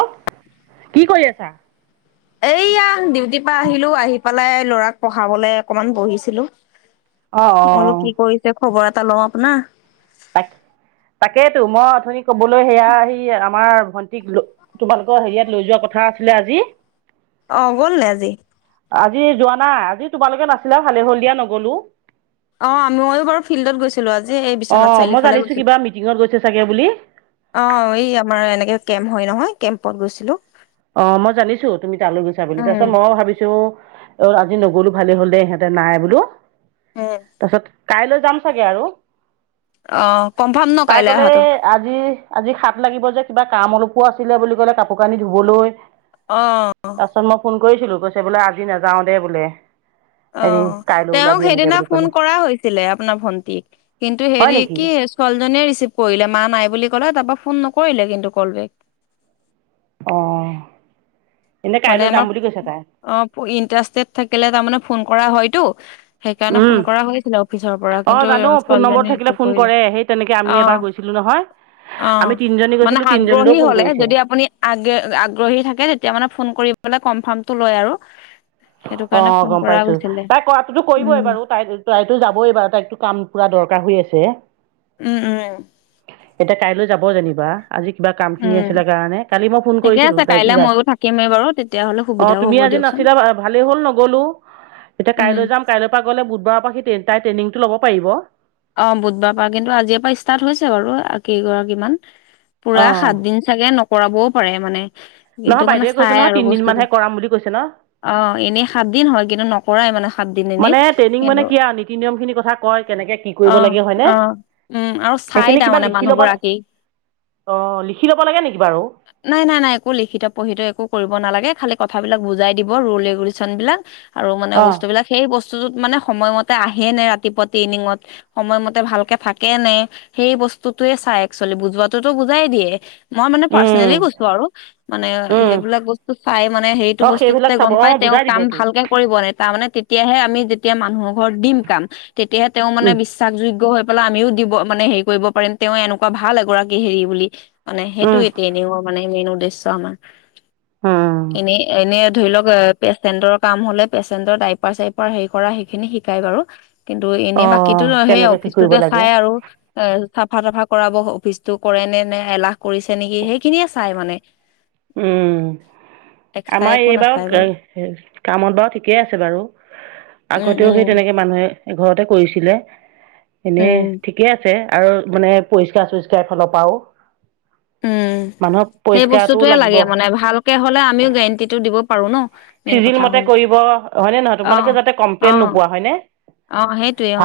অ', কি কৰি আছা? এইয়া ডিউটিৰ পৰা আহিলোঁ । আহি পেলাই ল'ৰাক পঢ়াবলৈ অকমান বহিছিলোঁ। অ', মইলো অ', কি কৰিছে, খবৰ এটা লওঁ আপোনাৰ? তাক- তাকেইতো। মই অথনি ক'বলৈ সেয়া সি আমাৰ ভণ্টিক ল- তোমালোকৰ হেৰিয়াত লৈ যোৱা কথা আছিলে আজি। অ' গ'ল নে আজি? আজি যোৱা নাই। আজি তোমালোকে নাছিলা। ভালে হ'ল দিয়া, নগলোঁ। অ' ময়ো বাৰু ফিল্ডত গৈছিলোঁ আ জি, এই বিশ্বনাথ অ', মই চাৰিআলিফালে জানিছো গৈছিলোঁ। কিবা মিটিঙত গৈছে চাগে বুলি অ' এই আমাৰ এনেকে কেম্প হয় নহয়, কেম্পত গৈছিলোঁ। অ' মই জানিছোঁ, তুমি তালৈ গৈছা বুলি। উম। তাৰপিছত মই ভাবিছোঁ অ' আজি নগলো ভালেই হ'ল দে । ইহঁতে নাই বোলো। উম তাৰ পিছত কাইলৈ যাম চাগে আৰু। অ কনফাৰ্ম ন তাই কাইলৈ ক'লে অহাটো আজি আজি সাত লাগিব যে, কিবা কাম অলপো আছিলে বুলি ক'লে, কাপোৰ কানি ধুবলৈ। অ'। গৈছিলোঁ। কৈছে বোলে আজি নাযাওঁ দে বোলে। হেৰি অ', কাইলৈ তেওঁক ওলাবি এনেকে সেইদিনা বুলি ক'লে ফোন কৰা হৈছিলে, আপোনাৰ ভন্টিক। কিন্তু হয় হেৰি নেকি কি ছোৱালীজনীয়ে ৰিচিভ কৰিলে। মা নাই বুলি কলে। তাৰপৰা ফোন নকৰিলে কিন্তু কলবেক। অ'। মানে আমাৰ অ' ইণ্টাৰেষ্টেড থাকিলে তাৰমানে, ফোন কৰা হয়তো সেইকাৰণে ফোন কৰা হৈছিলে অফিচৰ পৰা । অঁ কিন্তু জানো ইয়- ফোন নম্বৰটো ছোৱালীজনী থাকিলে ৰিচিভ ফোন কৰিলে কৰে সেই তেনেকে আমি । এবাৰ অ' । গৈছিলোঁ নহয়? আমি অ' তিনিজনী মানে গৈছিলোঁ তিনিজনীলৈও আগ্ৰহী ফোন হ'লে, কৰিছে যদি আপুনি আগ- আগ্ৰহী থাকে, তেতিয়া মানে ফোন কৰিবলৈ কনফাৰ্মটো লয় আৰু । সেইটো কাৰণে অ' ফোন গম কৰা পাইছোঁ গৈছিলে । তাই কৰাটোতো কৰিবই উম, বাৰু। তাই- তাইতো যাবই বাৰু। তাইতো কাম পুৰা দৰকাৰ হৈ আছ ছে। উম - উম। এতিয়া কাইলৈ যাব যেনিবা। আজি কিবা কামখিনি উম। আছিলে কাৰণে। কালি মই ফোন ঠিকে কৰিছিলোঁ আছে তাইক কাইলে যে ময়ো থাকিমেই বাৰু তেতিয়াহ'লে । অ' সুবিধাও তুমি হ'ব আ জি দিয়কচোন নাছিলা, ভালেই হ'ল নগ'লো। এতিয়া উম। কাইলৈ যাম । কাইলৈৰ পৰা গ'লে, বুধবাৰৰ পৰা সি তে তাই ট্ৰেইনিংটো ল'ব পাৰিব। অ' বুধবাৰৰ পৰা। কিন্তু আজিৰ পৰা ইষ্টাৰ্ট হৈছে বাৰু, কেইগৰাকীমান। পুৰা অ সাতদিন চাগে নকৰাবও পাৰে মানে। নহয় কিন্তু মানে বাইদেৱে কৈছে চাই নহয় আৰু বস্তুটো। তিনিদিনমানহে কৰাম বুলি কৈছে ন অ' এনেই সাতদিন হয় কিন্তু নকৰায় মানে সা মানে ট্ৰেইনিং মানে কি আৰু, নীতি-নিয়মখিনি কথা কয়, কেনেকে কি কৰিব অ' লাগে হয়নে - অ' । উম, আৰু চাই সেইখিনি কিবা তাৰমানে লিখি ল'ব মানুহগৰাকী। অ লিখি ল'ব লাগে নেকি বাৰু নাই - নাই - নাই, একো লিখিত-পঢ়িত একো কৰি ব নালাগে । খালি কথাবিলাক বুজাই দিব, ৰুল-ৰেগুলেশনবিলাক আৰু মানে অ বস্তুবিলাক। সেই বস্ তুটোত মানে সময়মতে আহে নে ৰাতিপুৱা ট্ৰেইনিঙত সময়মতে ভালকে থাকে নে, সেই বস্তুটোৱে চাই একচোৱেলি । বুজোৱাটোতো বুজাই দিয়ে। মই মানে উম পাৰ্চনেলি কৈছোঁ আৰু। মানে উম সেইবিলাক বস্তু চায় মানে, সেইটো অ সেইবিলাক বস্তুটোতে চাব গম অ পায় তে ওঁ বুজাই কাম দিবতো ভালকে কৰিব নে। তাৰ মানে তে তিয়াহে আমি যেতিয়া মানুহৰ ঘৰত দিম কাম। তেতিয়াহে তেওঁ মানে উম বিচ যোগ্য হৈ পেলাই, আমিও দিব মানে হেৰি কৰিব পাৰিম । তেওঁ এনেকুৱা ভাল এগৰাকী হেৰি বুলি মানে সেইটো উম এতিয়া এনেৰ মানে মেইন উদ্দেশ্য আমাৰ উম ।এনে এনে ধৰি লওক পেচেণ্টৰ কাম হলে পেচেন্টৰ ডাইপাৰ -চাইপাৰ হেৰি কৰা সেইখিনি শিকাই বাৰু। কিন্তু অ এনেই বাকীতো সেই কেনেকে কি কৰিব অফিচটোতে লাগে চাই আৰু এ চাফা -তাফা কৰাব অফিচটো কৰে নে নে এলাহ কৰিছে নেকি সেইখিনিয়ে চাই মানে। উম! এক্সট্ৰা আমাৰ একো এইবাৰু নাচাই কা বাৰু কা কামত বাৰু ঠিকেই আছে বাৰু। উম আগতেও সেই উম তেনেকে মানুহে ঘৰতে কৰিছিলে, এনেই উম ঠিকে আছে। আৰু মানে পৰিষ্কাৰ চৰিষ্কাৰ ফালৰ পৰাও, মানুহক পৰিষ্কাৰ- তোয়ে লাগে মানে ভালকে হ'লে আমিও গেৰেণ্টি টো দিব পাৰো ন। মেইন চিজিল কথা মতে হ'ল কৰিব হয়নে নহয়, তোমালোকে যাতে কমপ্লেইন নোপোৱা হয় নে। আহ সেইটোৱে অ।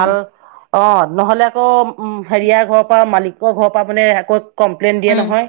অ, নহলে আকৌ উম হেৰিয়াৰ ঘৰৰ পৰা মালিকৰ ঘৰৰ পৰা মানে আকৌ কমপ্লেইন দিয়ে উম! নহয়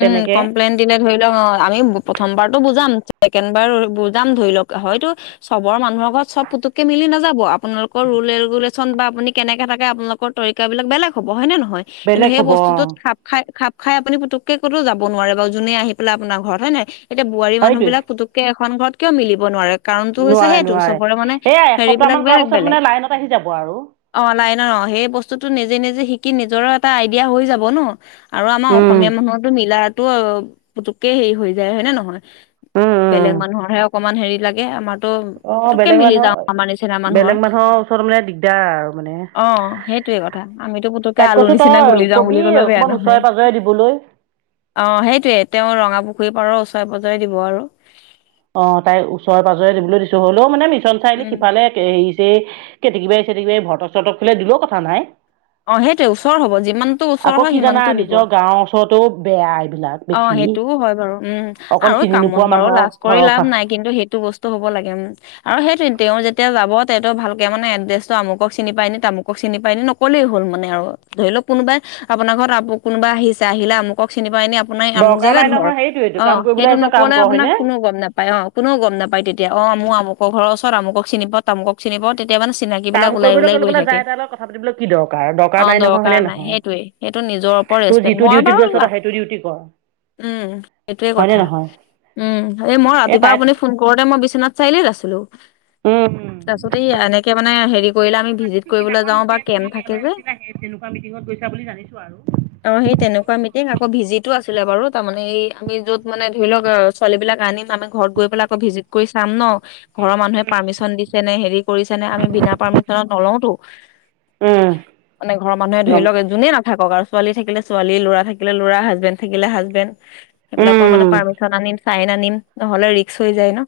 উম! তেনেকে কমপ্লেইন দিলে ধৰি লওক অ আমি প্ৰথমবাৰতো বুজাম। চেকেণ্ডবাৰ বোজাম ধৰি লওক হয়তো চবৰ মানুহৰ ঘৰত চব পুতুককে মিল নাযাব আপোনালোকৰ ৰুলে ৰেুলেশ্যন বা আপুনি কেনেকে থাকে আপোনালোকৰ তৰিকাবিলাক বেলেগ হ'ব হয়নে নহয়? হয় কিন্তু বেলেগ সেই হ'ব অঁ বস্তুটোত খাপ খাই খাপ খাই আপুনি পুটোককে কতো যাব নোৱাৰে বাৰু যোনে আহি পেলাই আপোনাৰ ঘৰত হয় নে নাই? এতিয়া বোৱাৰী মানুহ সেইটোৱে বিলাক পুতুককে এখন ঘৰত কিয় মিলিব নোৱাৰে কাৰটো হৈছে নোৱাৰে সেইটো নোৱাৰে চবৰে মানে এয়া হেৰি বিলাক এসপ্তাহমান কৰাৰ বেলেগ পাছত বেলেগ মানে লাইনত আহি যাব আৰু অ, লা ন সেই বস্তুতটো নিজে নিজে শিকি নিজৰো এটা আইডিয়া হৈ যাব ন। আৰু আমাৰ উম অসমীয়া মানুহতো মিলাতো পুতুককে হেৰি হৈ যায় হয় নে নহয়? উম বেলেগ উম। মানুহৰ হে অকমান হেৰি লাগে, আমাৰ ত অ', পটুককে বেলেগ মিলি মানুহৰ যাওঁ আমাৰ নিচিনা মানুহৰ বেলেগ ওচৰত মানে দিগদাৰ আৰু মানে। ।অ সেই সেইয়ে কথা আমিতো পুতুকে তাইক আলু কৈছো নিচিনা তই গলি যাও বুলি কবি কলেও বেয়া অকমান নহয়। ওচৰে পাজৰে দিবলৈ। অ- সেইটোয়ে তেওঁ ৰঙা পুখুৰী পাৰৰ ওচৰা -পজাই দিব আৰু। অ তাইৰ ওচৰে -পাজৰে দিবলৈ দিছোঁ হ'লেও মানে মিছন চাইনি উম সিফালে তে, কেতেকিবাই চেতেকিবাই ভটক চটক খুলে দিলেও কথা নাই। অ সেইটোৱে ওচৰ হ'ব, যিমানটো ওচৰ আকৌ হয় কি জানা সিমানটো দিব। নিজৰ গাঁৱৰ ওচৰতো বেয়া এইবিলাক অ' বেছি সেইটোও হয় বাৰু উম অকন আৰু চিনি কামত নোপোৱা বাৰু মানুহৰ লাষ্ট কৰি ঘৰৰ লাভ পৰা নাই কিন্তু সেইটো বস্তু হ'ব লাগে আৰু সেইটো তেওঁ যেতিয়া যাব। তেটো ভালকে মানে এড্ৰেছটো আমুক চিনি পাই নে তামুক চিনি পাই নি নকলেই হ'ল মানে আৰু ধৰি লওক কোনোবাই। আপোনাৰ ঘৰত কোনোবা আহিছে আহিলে আমুক চিনি পাই এনি আপোনাৰ এই আমুক দৰকাৰ জেগাত নাই ঘৰ নহয় সেইটোৱেইটো অ কাম কৰিবলৈ সেইটো আহিছ কাম নকলে কৰ আপোনাক হয়নে? কোনেও গ'ম নাপায় অ' কোনেও গম নাপায় তেতিয়া অ আমু আমুক লোকৰ ঘৰ ওচৰত আমুক চিনিব তামুক চিনি পাও । এতিয়া মানে চিনাকি কাম বিলাক ওলাই কৰিবলৈ ওলাই গ'লে গৈ বোলে থাকে। যাই তাই লগত কথা পাতিবলৈ কি দৰকাৰ অ' নাই নহয় দৰকাৰ হয়নে নাই নহয়? সেইটোোৱে সেইটো নাই নিজৰ ওপৰত তোৰ ৰেচপেক যিটো মই ডিউটিত বাৰু গৈছ তই লাম সেইটো ডিউটি কৰ। উম সেইটোৱে হয় নে কথা। নহয় উম, এই মই ৰাতিপুৱা আপুনি ফোন কৰোতে মই বিশ্বনাথ চাৰিআলি আছিলো। উম, উম। তাৰপিছতে এই এনেকে মানে হেৰি কৰিলে আমি মই ভিজিট জানিছো কৰিবলৈ সিদিনাখন যাওঁ বা যে তুমি কেম্প থাকে ইয়ালৈ যে আহিছিলা সেই তেনেকুৱা মিটিঙত গৈছা। বুলি জানিছো আৰু। অ সেই তেনেকুৱা মিটং আকৌ ভিজিটো আছিলে। বাৰু তাৰমানে এই আমি য'ত মানে ধৰি লওক ছোৱালী বিলাক আনিম। আমি ঘৰত গৈ পেলাই আকৌ ভিজিট কৰি চাম ন ঘৰৰ মানুহে পাৰ্মিশন দিছে নে হেৰি কৰিছে নে আমি বিনা পাৰ্মিছন । িচনাত [unintelligible] নলওঁতো। উম। মানে ঘৰৰ মানুহে ধৰি গম লওক যোনেই নাথাক আৰু। ছোৱালী থাকিলে ছোৱালী ল'ৰা থাকিলে ল'ৰা হাজবেণ্ড থাকিলে হাজবেণ্ড সেইবিলাক মানে উম পাৰ্মিশন আনি। চাইন আনিম নহলে ৰিক্স হৈ যায় ন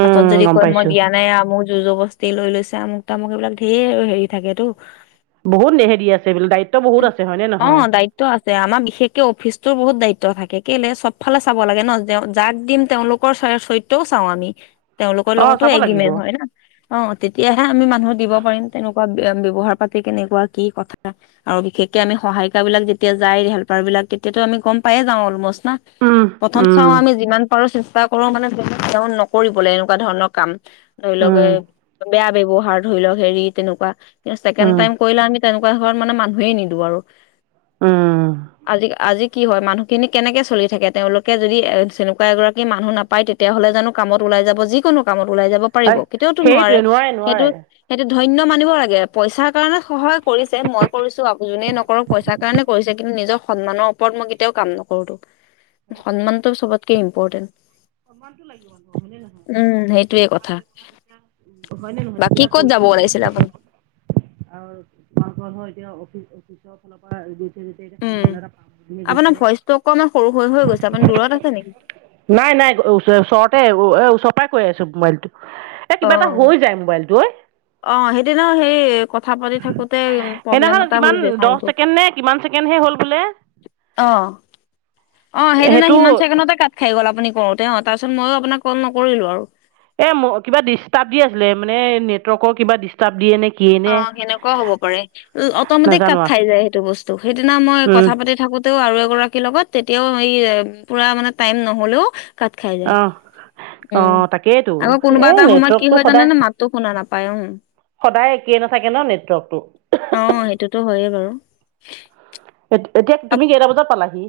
পাছত যদি গম কৈ মই পাইছোঁ দিয়া নাই ম। যুঁজৰ বস্তি লৈ লৈছে আমুক তামুক এইবিলাক ঢেৰ হেৰি থাকেতো বহুত হেৰি আছে বোলে দায়িত্ব বহুত আছে হয়নে নহয় অ'দায়িত্ব আছে। আমাৰ বিশেষকে অফিচ বহুত দায়িত্ব থাকে কেলে চবফালে চাব লাগে নহ তেওঁ যাক দিম তেওঁলোকৰ চৰিত্ৰও চাওঁ আমি তেওঁলোকৰ অ লগতো চাব লাগিব এগ্ৰীমেণ্ট হয় নহ অ, তেতিয়াহে আমি মানুহক দিব পাৰিম তেনেকুৱা ৱ্যৱহাৰ পাতি কেনেকুৱা কি কথা, আৰু বিশেষকে আমি সহায়িকা বিলাক যেতিয়া যায়, হেল্পাৰ বিলাক এতিয়াতো আমি গম পায়ে যাওঁ অলমষ্ট না উম প্ৰথম চাও উম আমি যিমান পাৰো। কৰো মানে নকৰিবলৈ এনেকুৱা ধৰণৰ কাম ধৰি লওক উম বেয়া ব্যৱহাৰ ধৰি লওক হেৰি তেনেকুৱা কি ছেকেণ্ড উম টাইম কৰিলেও আমি তেনেকুৱা ধৰণ মানে মানুহেই নিদো আৰু উম আজি আজি কি হয় মানুহখিনি কেনেকে চলি থাকে তেওঁলোকে যদি এ তেনেকুৱা এগৰাকী মানুহ নাপায় তেতিয়া হ'লে জানো কাম যাব যিকোনো কাম ওলাই যাব পাৰিব‌ হয় কেতিয়াওটো নোৱাৰে সেইটোৱে সেইটো নোৱাৰে ধন্য মানিব লাগে পইচাৰ কাৰণে সহায় কৰিছে মই কৰিছো যোনে নকৰক পইচাৰ কাৰণে কৰিছে কিন্তু নিজৰ সন্মান ওপৰত মই কেতিয়াও কাম নকৰো সন্মানটো চবতকে ইম্পৰ্টেন্ট সন্মানতটো লাগিব মানুহ হয় নে নহয় সেইটোয়ে ।ভাল কথা। ব্যৱহাৰ তেতিয়া হয় নে নহয় বাকী তেতিয়া কৰিব। [unintelligible] আৰু তোমাৰ লোকৰত হয় এতিয়া অফিচ অফিচ ফালৰ পৰা গৈছে যে উম, এতিয়া এটা আপোনাৰ গৈছে। ভইচটো অকমান সৰু হৈ হৈ গৈছে। আপুনি দূৰত আছে নেকি? নাই-নাই চৰ ওচৰতে এ ওচৰ পৰাই কৈ আছো মোবাইলটো। এ অ কিবা এটা হৈ যায় মোবাইলটো ঐ অ সেই দিনা সেই কথা কথা পাতি থাকোতে প্ৰব্লেম সেইদিনাখন এটা কিমান হৈ যায় দহ চাউণ্ডটো ছেকেণ্ড নে কিমান ছেকেণ্ডহে হ'ল বোলে আহ। অ সেইদিনা সেইটো সিমান ছেকেণ্ডততছ কাত খাই গ'ল আপুনি কৰোতে তাৰপিছত মই আপোনাক কল নকৰিলো আৰু এ ম কিবা ডিষ্টাৰ্ব দি আছিলে মানে নেটৱৰ্কৰ কিবা ডিষ্টাৰ্ব দিয়ে নেকি অ' সেনেকুৱাও হ'ব পাৰে। অটমেটিক নাজানো কাপ খাই আৰু যায় সেইটো বস্তু। সেইদিনা মই উম কথা পাতি থাকোতে ও আৰু এগৰাকীৰ লগত তেতিয়াও এই পুৰা মানে টাইম নহ'লেও কাট খাই যায়। অঁ উম অঁ তাকেইতো আকৌ কোনোবা এই এটা সময়ত কি নেটৱৰ্কটো হয় জানে সদায় নে মাতো শুনা নাপায় উম। সদায় একেই নাথাকে ন নেটৱৰ্কটো হয় বাৰু এ এতিয়া তুমি আপ- কেইটা বজাত পালাহি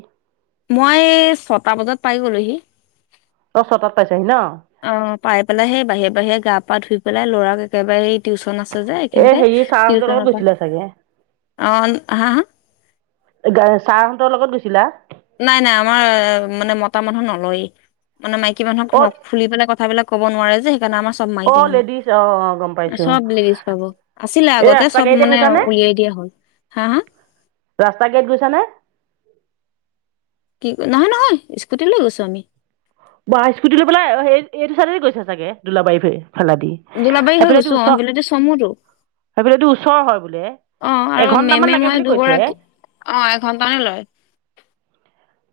মই ছটা বজাত পাই গ'লো হি অঁ ছটাত পাইছাহি ন অ পাই পেলাই সেই বাহিৰে বাহিৰে গা পা ধুই পেলাই ল'ৰাক একেবাৰে এই টিউচন আছে। এই এইখিনতে হেৰি ছাৰহঁতৰ লগত টিউচনৰ পৰা গৈছিলা চাগে অ হা হা ছাৰ হঁতৰ লগত গৈছ। নাই-নাই আমাৰ মানে মতা মানুহ নলয় ।মানে মাইকী অঁ মানুহক ফুলি পেলাই কথাবিলাক ক'ব নোৱাৰে যে সেই কাৰণে আমাৰ চব মাইকী অ' লেডিজ অ' অ' গম মানুহ পাইছো ।চব লেডিজ পাব আছিলে এই আগতে ৰাস্তা চব গাড়ীতে মানে গৈছা উ নে ওলাই দিয়া হ'ল হা হা ৰাস্তা গেট গৈছ নে কি নহয় নহয় স্কুটি লৈ গৈছোঁ আমি বা ই স্কুটি লৈ পেলাই এইটো চাইডে গৈছে চাগে দোলাবাৰী ফালে। ফেলা দি দোলাবাৰী হৈ সেইফালাইটো গৈছো অ ওচৰ সেইফালেদি চমুতো সেইফালটো ওচৰ হয় বোলে অ আৰু এঘন্টামান মেমে লাগে মই বুলি কৈছে দুগৰাকী অ এঘন্টালে লয়।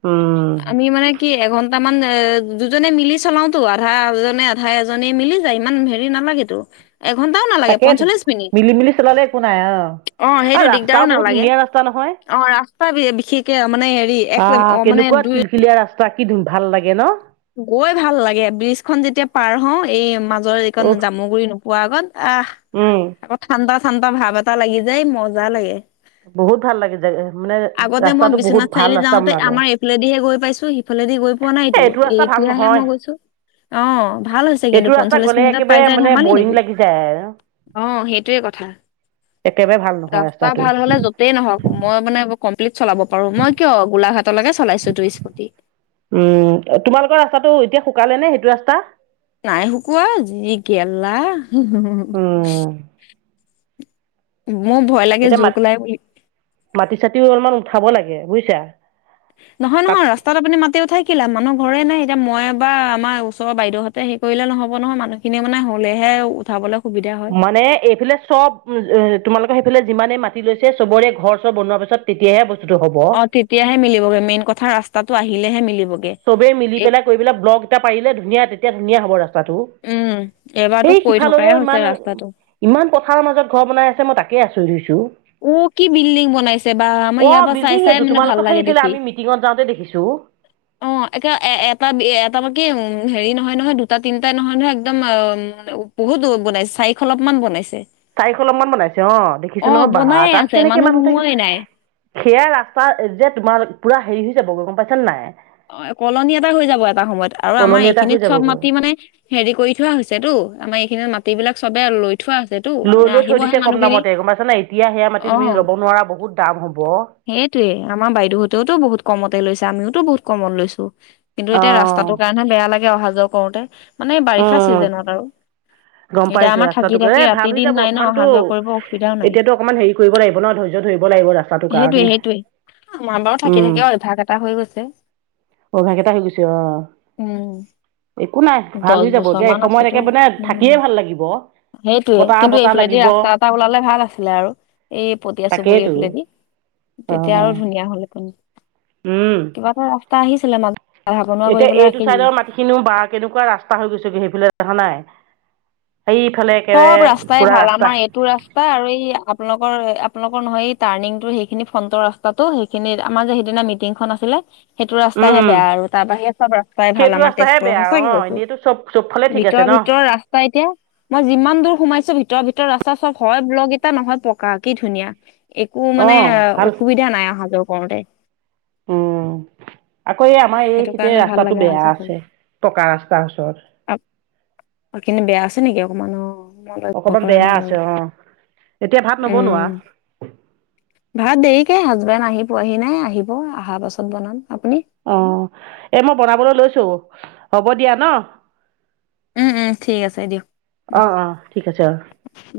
উম আমি মানে কি এঘন্টা তাৰমান এ দুজনে মিলি চলাওতো আধা এজনে আধা এজনি মিলি যায় ইমান হেৰি নালাগেতো। এঘণ্টাও নালাগে তাকেইতো পঞ্চল্লিশ মিনিট। মিলি মিলি চলালে একো নাই অ' অ'সেইটো আৰু ৰাস্তাও দিগদাৰো বহুত নালাগে। ধুনীয়া ৰাস্তা নহয় অ'ৰাস্তা বিশেষকে মানে হেৰি এক অ মানে হিল-লীয়া ৰাস্তা কি ভাল লাগে ন? গৈ ভাল লাগে ব্ৰিজখন যেতিয়া পাৰ হওঁ এই মাজৰ এইখন উহ জামুগুৰি নোপোৱা আগত আহ, উম আকৌ ঠাণ্ডা ঠাণ্ডা ভাৱ এটা লাগি যায় মজা লাগে। বহুত ভাল লাগে জে মানে আগতে মই ৰাস্তাটো বহুত বিশ্বনাথ ভাল চাৰিআলি ৰাস্তা যাওঁতে বনালে আমাৰ ইফালেদিহে গৈ পাইছো, সিফালে দি গৈ পোৱা নাইতো, এইটো এ ৰাস্তা ভাল এতিয়াহে নহয় মই গৈছো। অ' ভাল হৈছে কিন্তু এইটো ৰাস্তা পঞ্চল্লিশ গ'লে মিনিটত পাই একেবাৰে যাই মানে ধেমালি বৰিং নেকি। লাগি যায় আৰু অ' সেইটোৱে কথা। একেবাৰে ভাল নহয় ৰাস্তাটো। লে য'তেই নহওক মই মানে চলাব পাৰো মই কিয় গোলাঘাটলৈকে চলাইছো তো স্কুটি। উম তোমালোকৰ ৰাস্তাটো এতিয়া শুকালে নে সেইটো ৰাস্তা নাই শুকোৱা যি গেলা উম মোৰ ভয় লাগে এতিয়া জোক মাটি ওলাই বুলি? মাটি চাটিও অলমান উঠাব লাগে বুজিছা নহয়, তাত নহয় ৰাস্তাত আপুনি মাতি উঠাই শিকিলা মানুহ ঘৰেই নাই এয়া মই বা আমাৰ ওচৰ বাইদেউহঁতে হে কৰিলে নহব নহয় মানুহখিনিয়ে মানে হলে হে উঠাবলৈ সুবিধা হয় মানে এইফালে চব তোমালোকৰ ফালে যিমানে মাতি লৈছে চবৰে ঘৰ চৰ বনোৱাৰ পিছত তেতিয়াহে বস্তুটো হ'ব অ তেতিয়াহে মিলিবগৈ মেইন কথা ৰাস্তাটো আহিলেহে মিলিব চবেই মিলি পেলাই কৰি পেলাই ব্লক এটা পাৰিলে ধুনীয়া তেতিয়া ধুনীয়া হ'ব ৰাস্তাটো উম এবাৰতো সেই কৈ থকাই সিফাললৈও হৈছে ইমান ৰাস্তাটো ইমান পথাৰৰ মাজত ঘৰ বনাই আছে মই তাকে আচৰিত হৈছো ও কি বিল্ডিং বনাইছে বা আমাৰ ইয়াৰ অ' পৰা চাই বিল্ডিং চাই এইটো মানে ভাল তোমালোকৰ লাগে সেইফালে দেখি আমি মিটিঙত যাওঁতে দেখিছোঁ অ এতিয়া এ এটা এটা বাকি উম হেৰি নহয় নহয় দুটা তিনিটা নহয় নহয় একদম অ বহুত? কত বনাইছে চাৰিশ অলপমান বনাইছে চাৰিশ ল মমান বনাইছে অ অ দেখিছো নহয় ব বনায়ে তাত আছে কেনেকে মানুহ থাকিব? সোমোৱাই নাই সেয়াই ৰাস্তা যে তোমাৰ পুৰা হেৰি হৈ যাব গৈ গম পাইছ নে নাই অ কলনি এটা হৈ যাব এটা সময়ত আৰু আমাৰ কলনি এটা হৈ এইখিনিত চব যাবগৈ মাটি মানে হেৰি কৰি থোৱা হৈছেতো আমাৰ এই মানে লৈ-লৈ থৈ আহিবহে দিছে কম মানুহখিনি দামতে গম পাইছ না এতিয়া সেয়া মাটি তুমি ল'ব নোৱাৰা বহুত দাম হ'ব অ' সেইটোৱে আমাৰ বাইদেউঁতেওতো বহুত কমতে লৈছে আমিওতো বহুত কমত লৈছো। কিন্তু এতিয়া ৰাস্তাটোৰ কাৰণেহে বেয়া লাগে অহা যোৱা কৰোতে মানে বাৰিষা উম চিজনেত আৰু গম এতিয়া পাইছো আমাৰ থাকি ৰাস্তাতোকে থাকি এ ৰাতি ভাল হৈ দিন যাব নাই ন অহা অকনমানতো যোৱা কৰিব অসুবিধাও নাই এতিয়াতো অকনমান হেৰি কৰিব লাগিব ন ধৰি, ধৰিব লাগিব ৰাস্তাটো সেইটোৱে সেইটোৱে আমাৰ বাৰু থাকি থাকি অ অভ্যাস এটা হৈ গৈছে। অভ্যাস এটা হৈ গৈছে অ উম একো নাই ভাল দহ হৈ যাব বছৰ এ মান সময়ত থাকে মানে থাকিয়ে ভাল লাগিব সেইটোয়ে বতাহ কিন্তু বতাহ এইফালেদি লাগিব ৰাস্তা এটা ওলালে ভাল আছিলে আৰু এই পতিয়া চুবুৰ তাকেইতো ফালেদি অ তেতিয়া আৰু ধুনীয়া হল হেতেন উম। তাই আহিছিলে মানে? এতিয়া এইটো চাইডৰ মাটিখিনিও বা কেনেকুৱা ৰাস্তা হৈ গৈছেগৈ সেইফালে দেখা নাই। সেই ইফালে একেবাৰে চব ৰাস্তাই পুৰা ভাল ৰাস্তা আমাৰ এইটো ৰাস্তা আৰু এই আপোনালোকৰ আপোনালোকৰ নহয় এই টাৰ্ণিংৰ সেইখিনি ফ্ৰন্টৰ ৰাস্তাতটো সেইখিনি আমাৰ যে সিদিনা মিটিংখন আছিলে- সেইটো ৰাস্তাই উম হে উম বেয়া আৰু তাৰ বাহিৰে চব ৰাস্তাই ভাল সেইটো আমাৰ ৰাস্তাহে তেজপুৰৰ বেয়া অ সঁচাকে কৈছো এনেইতো চব চবফালে ঠিক আছে ভিতৰত ন ভিতৰ ৰাস্তা এতিয়া মই যিমান দূৰ সোমাইছো ভিতৰ ভিতৰত ৰাস্তা চব হয় ব্লগ ইটা নহয় পকা কি ধুনীয়া একো অ মানে ভাল অসুবিধা নাই অহা যোৱ কৰোতে উম। আকৌ এই আমাৰ এই সেইটো খেতে কাৰণে ভাল ৰাস্তাটো লাগে অহা বেয়া যোৱা কৰি আছে পকা ৰাস্তাৰ ওচৰত কিন্তু বেয়া আছে নেকি অকমান অ মই লক্ষ্য অকমান কৰা বেয়া নাই আছে বাৰু অ এতিয়া ভাত উম নবনোৱা ভাত দেৰিকে হাজবেণ্ড আহি পোৱাহি নাই আহিব অহাৰ পাছত বনাম- আপুনি অ এই মই বনাবলৈ লৈছো হ'ব দিয়া ন। উম উম ঠিক আছে দিয়ক উম আহ আহ ঠিক আছে। উম